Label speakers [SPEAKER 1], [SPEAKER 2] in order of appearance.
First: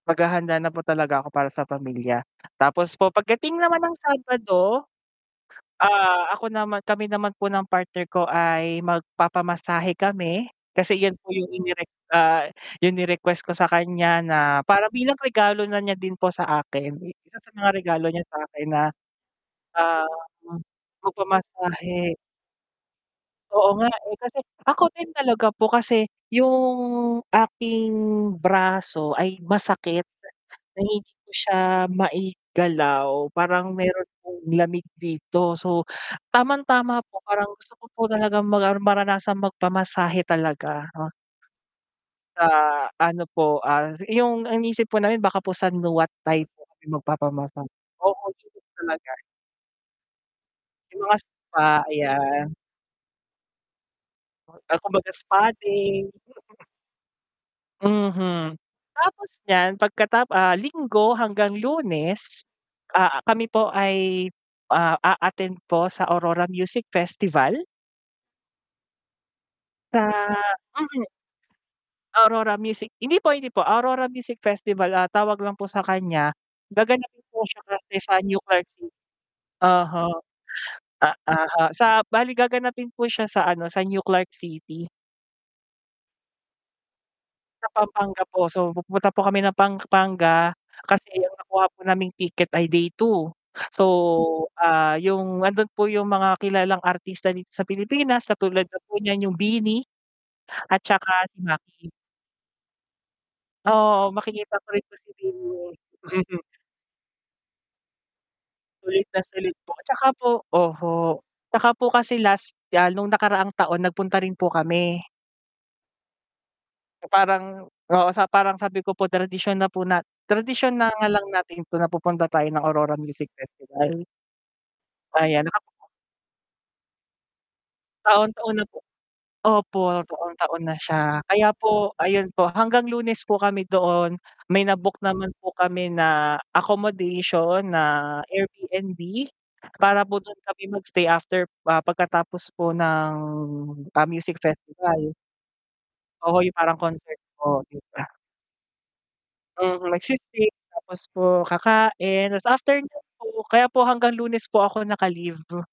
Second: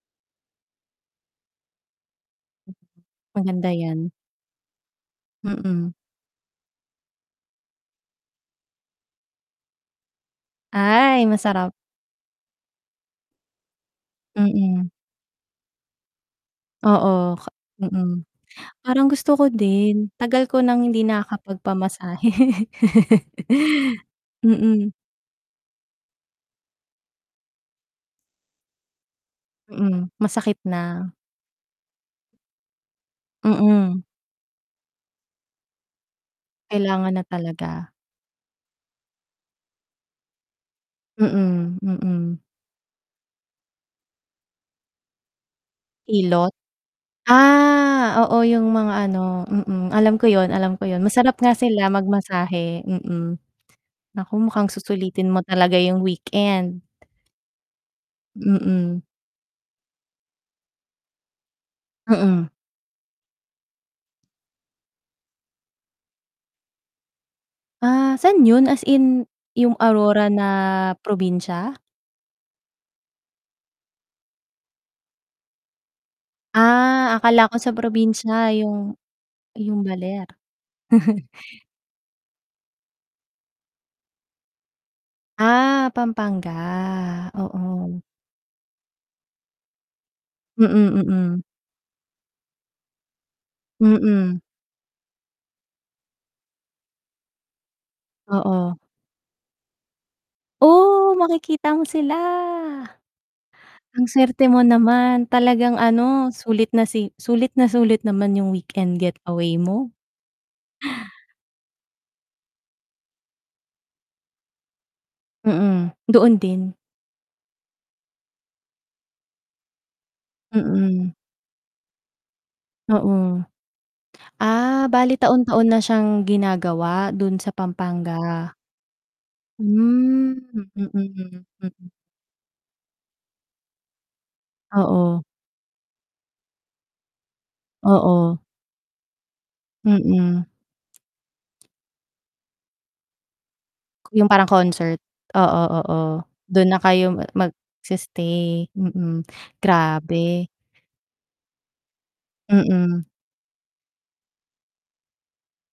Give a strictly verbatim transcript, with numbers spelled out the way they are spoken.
[SPEAKER 1] Maghahanda na po talaga ako para sa pamilya. Tapos po pagdating
[SPEAKER 2] Maganda
[SPEAKER 1] naman ng
[SPEAKER 2] 'yan.
[SPEAKER 1] Sabado,
[SPEAKER 2] Mm.
[SPEAKER 1] ah, ako naman kami naman po ng partner ko ay magpapamasahe kami, kasi iyon
[SPEAKER 2] Ay,
[SPEAKER 1] po 'yong
[SPEAKER 2] masarap.
[SPEAKER 1] inire ah, 'yong request ko sa kaniya na,
[SPEAKER 2] Mm.
[SPEAKER 1] parang bilang regalo na niya din po sa akin, i
[SPEAKER 2] Oo,
[SPEAKER 1] isa
[SPEAKER 2] ka
[SPEAKER 1] sa mga regalo
[SPEAKER 2] mm,
[SPEAKER 1] niya sa akin na,
[SPEAKER 2] parang gusto ko
[SPEAKER 1] ah,
[SPEAKER 2] din. Tagal ko
[SPEAKER 1] m
[SPEAKER 2] nang hindi
[SPEAKER 1] magpamasahe.
[SPEAKER 2] nakakapagpamasahe.
[SPEAKER 1] Oo nga, eh, kasi ako
[SPEAKER 2] Mm.
[SPEAKER 1] din talaga po kasi, 'yong aking braso ay masakit,
[SPEAKER 2] Mm, masakit
[SPEAKER 1] na
[SPEAKER 2] na.
[SPEAKER 1] hindi ko siya maigalaw, parang
[SPEAKER 2] Mm.
[SPEAKER 1] mayro'n akong lamig dito. So tamang-tama
[SPEAKER 2] Kailangan
[SPEAKER 1] po
[SPEAKER 2] na
[SPEAKER 1] parang gusto ko
[SPEAKER 2] talaga.
[SPEAKER 1] po talagang magar maranasang magpamasahe talaga, oh.
[SPEAKER 2] Mm, mm.
[SPEAKER 1] Ah, ano po, ah, 'yong iniisip po namin baka po sa Nuat Thai
[SPEAKER 2] Hilot?
[SPEAKER 1] po kami magpapamasa
[SPEAKER 2] Ah,
[SPEAKER 1] opo,
[SPEAKER 2] oo,
[SPEAKER 1] hilot
[SPEAKER 2] 'yong mga,
[SPEAKER 1] talaga.
[SPEAKER 2] ano, mm, alam ko 'yon, alam ko 'yon.
[SPEAKER 1] 'Yong mga
[SPEAKER 2] Masarap nga
[SPEAKER 1] spa
[SPEAKER 2] sila
[SPEAKER 1] ayan.
[SPEAKER 2] magmasahe, mm. Naku, mukhang
[SPEAKER 1] Ah, kumbaga
[SPEAKER 2] susulitin mo
[SPEAKER 1] spa
[SPEAKER 2] talaga 'yong
[SPEAKER 1] day.
[SPEAKER 2] weekend.
[SPEAKER 1] Mhm.
[SPEAKER 2] Mm.
[SPEAKER 1] Tapos niyan pagkatap ah, Linggo hanggang Lunes,
[SPEAKER 2] Mm.
[SPEAKER 1] ah, kami po ay, ah, a-attend po sa Aurora Music Festival.
[SPEAKER 2] Ah, saan 'yon? As in, 'yong
[SPEAKER 1] Sa
[SPEAKER 2] Aurora na
[SPEAKER 1] mm.
[SPEAKER 2] probinsya?
[SPEAKER 1] Aurora Music hindi po, hindi po. Aurora Music Festival, ah, tawag lang po sa kaniya,
[SPEAKER 2] Ah,
[SPEAKER 1] gaganapin po
[SPEAKER 2] akala ko
[SPEAKER 1] siya
[SPEAKER 2] sa
[SPEAKER 1] kasi sa New
[SPEAKER 2] probinsya,
[SPEAKER 1] Clark Ci
[SPEAKER 2] 'yong 'yong
[SPEAKER 1] oho.
[SPEAKER 2] Baler.
[SPEAKER 1] Ah, oho, sa bale gaganapin po siya sa, ano, sa New Clark City.
[SPEAKER 2] Ah, Pampanga,
[SPEAKER 1] Sa
[SPEAKER 2] oo.
[SPEAKER 1] Pampanga po. So, pupunta po kami ng Pampanga
[SPEAKER 2] Mm,
[SPEAKER 1] kasi ang
[SPEAKER 2] mm.
[SPEAKER 1] nakuha po naming ticket ay day two. So,
[SPEAKER 2] Mm.
[SPEAKER 1] ah, 'yong nando'n po 'yong mga kilalang artista dito sa Pilipinas katulad
[SPEAKER 2] Oo.
[SPEAKER 1] na po niyan 'yong BINI at
[SPEAKER 2] Oh,
[SPEAKER 1] saka si
[SPEAKER 2] makikita mo
[SPEAKER 1] Maki.
[SPEAKER 2] sila. Ang
[SPEAKER 1] Oo,
[SPEAKER 2] swerte
[SPEAKER 1] makikita
[SPEAKER 2] mo
[SPEAKER 1] ko rin po si,
[SPEAKER 2] naman,
[SPEAKER 1] BINI.
[SPEAKER 2] talagang, ano, sulit na si sulit naman 'yong weekend
[SPEAKER 1] Sulit na sulit
[SPEAKER 2] getaway
[SPEAKER 1] po,
[SPEAKER 2] mo.
[SPEAKER 1] 'tsaka po oho, 'tsaka po kasi last, ah, no'ng nakaraang taon nagpunta rin po kami.
[SPEAKER 2] Mm, doon din?
[SPEAKER 1] So parang oo, sa parang sabi ko po tradisyon na po nat tradisyon na nga
[SPEAKER 2] Mm.
[SPEAKER 1] lang natin 'to na pupunta tayo ng Aurora Music
[SPEAKER 2] Oo.
[SPEAKER 1] Festival.
[SPEAKER 2] Ah, bale
[SPEAKER 1] Ayan
[SPEAKER 2] taon-taon
[SPEAKER 1] naka-book
[SPEAKER 2] na
[SPEAKER 1] ko
[SPEAKER 2] siyang ginagawa do'n sa Pampanga.
[SPEAKER 1] Taon-taon na po. Opo,
[SPEAKER 2] Hmm,
[SPEAKER 1] taon-taon
[SPEAKER 2] mm,
[SPEAKER 1] na siya,
[SPEAKER 2] mm,
[SPEAKER 1] kaya
[SPEAKER 2] mm.
[SPEAKER 1] po, ayun po hanggang Lunes po kami doon. May na book
[SPEAKER 2] Oo.
[SPEAKER 1] naman po kami na accommodation na
[SPEAKER 2] Oo.
[SPEAKER 1] AirBnB para po do'n
[SPEAKER 2] Mm.
[SPEAKER 1] kami mag-stay after, ah, pagkatapos po ng, ah,
[SPEAKER 2] 'Yong
[SPEAKER 1] Music
[SPEAKER 2] parang concert,
[SPEAKER 1] Festival.
[SPEAKER 2] oo, oo.
[SPEAKER 1] Oho, 'yong
[SPEAKER 2] Do'n
[SPEAKER 1] parang
[SPEAKER 2] na kayo
[SPEAKER 1] concert
[SPEAKER 2] ma
[SPEAKER 1] po, 'di ba.
[SPEAKER 2] magsi-stay. Mm,
[SPEAKER 1] Mm, mag
[SPEAKER 2] grabe.
[SPEAKER 1] [unintelligible] tapos po kakain. 'Tas after no'n
[SPEAKER 2] Mm.
[SPEAKER 1] po, kaya po hanggang Lunes po ako naka-leave.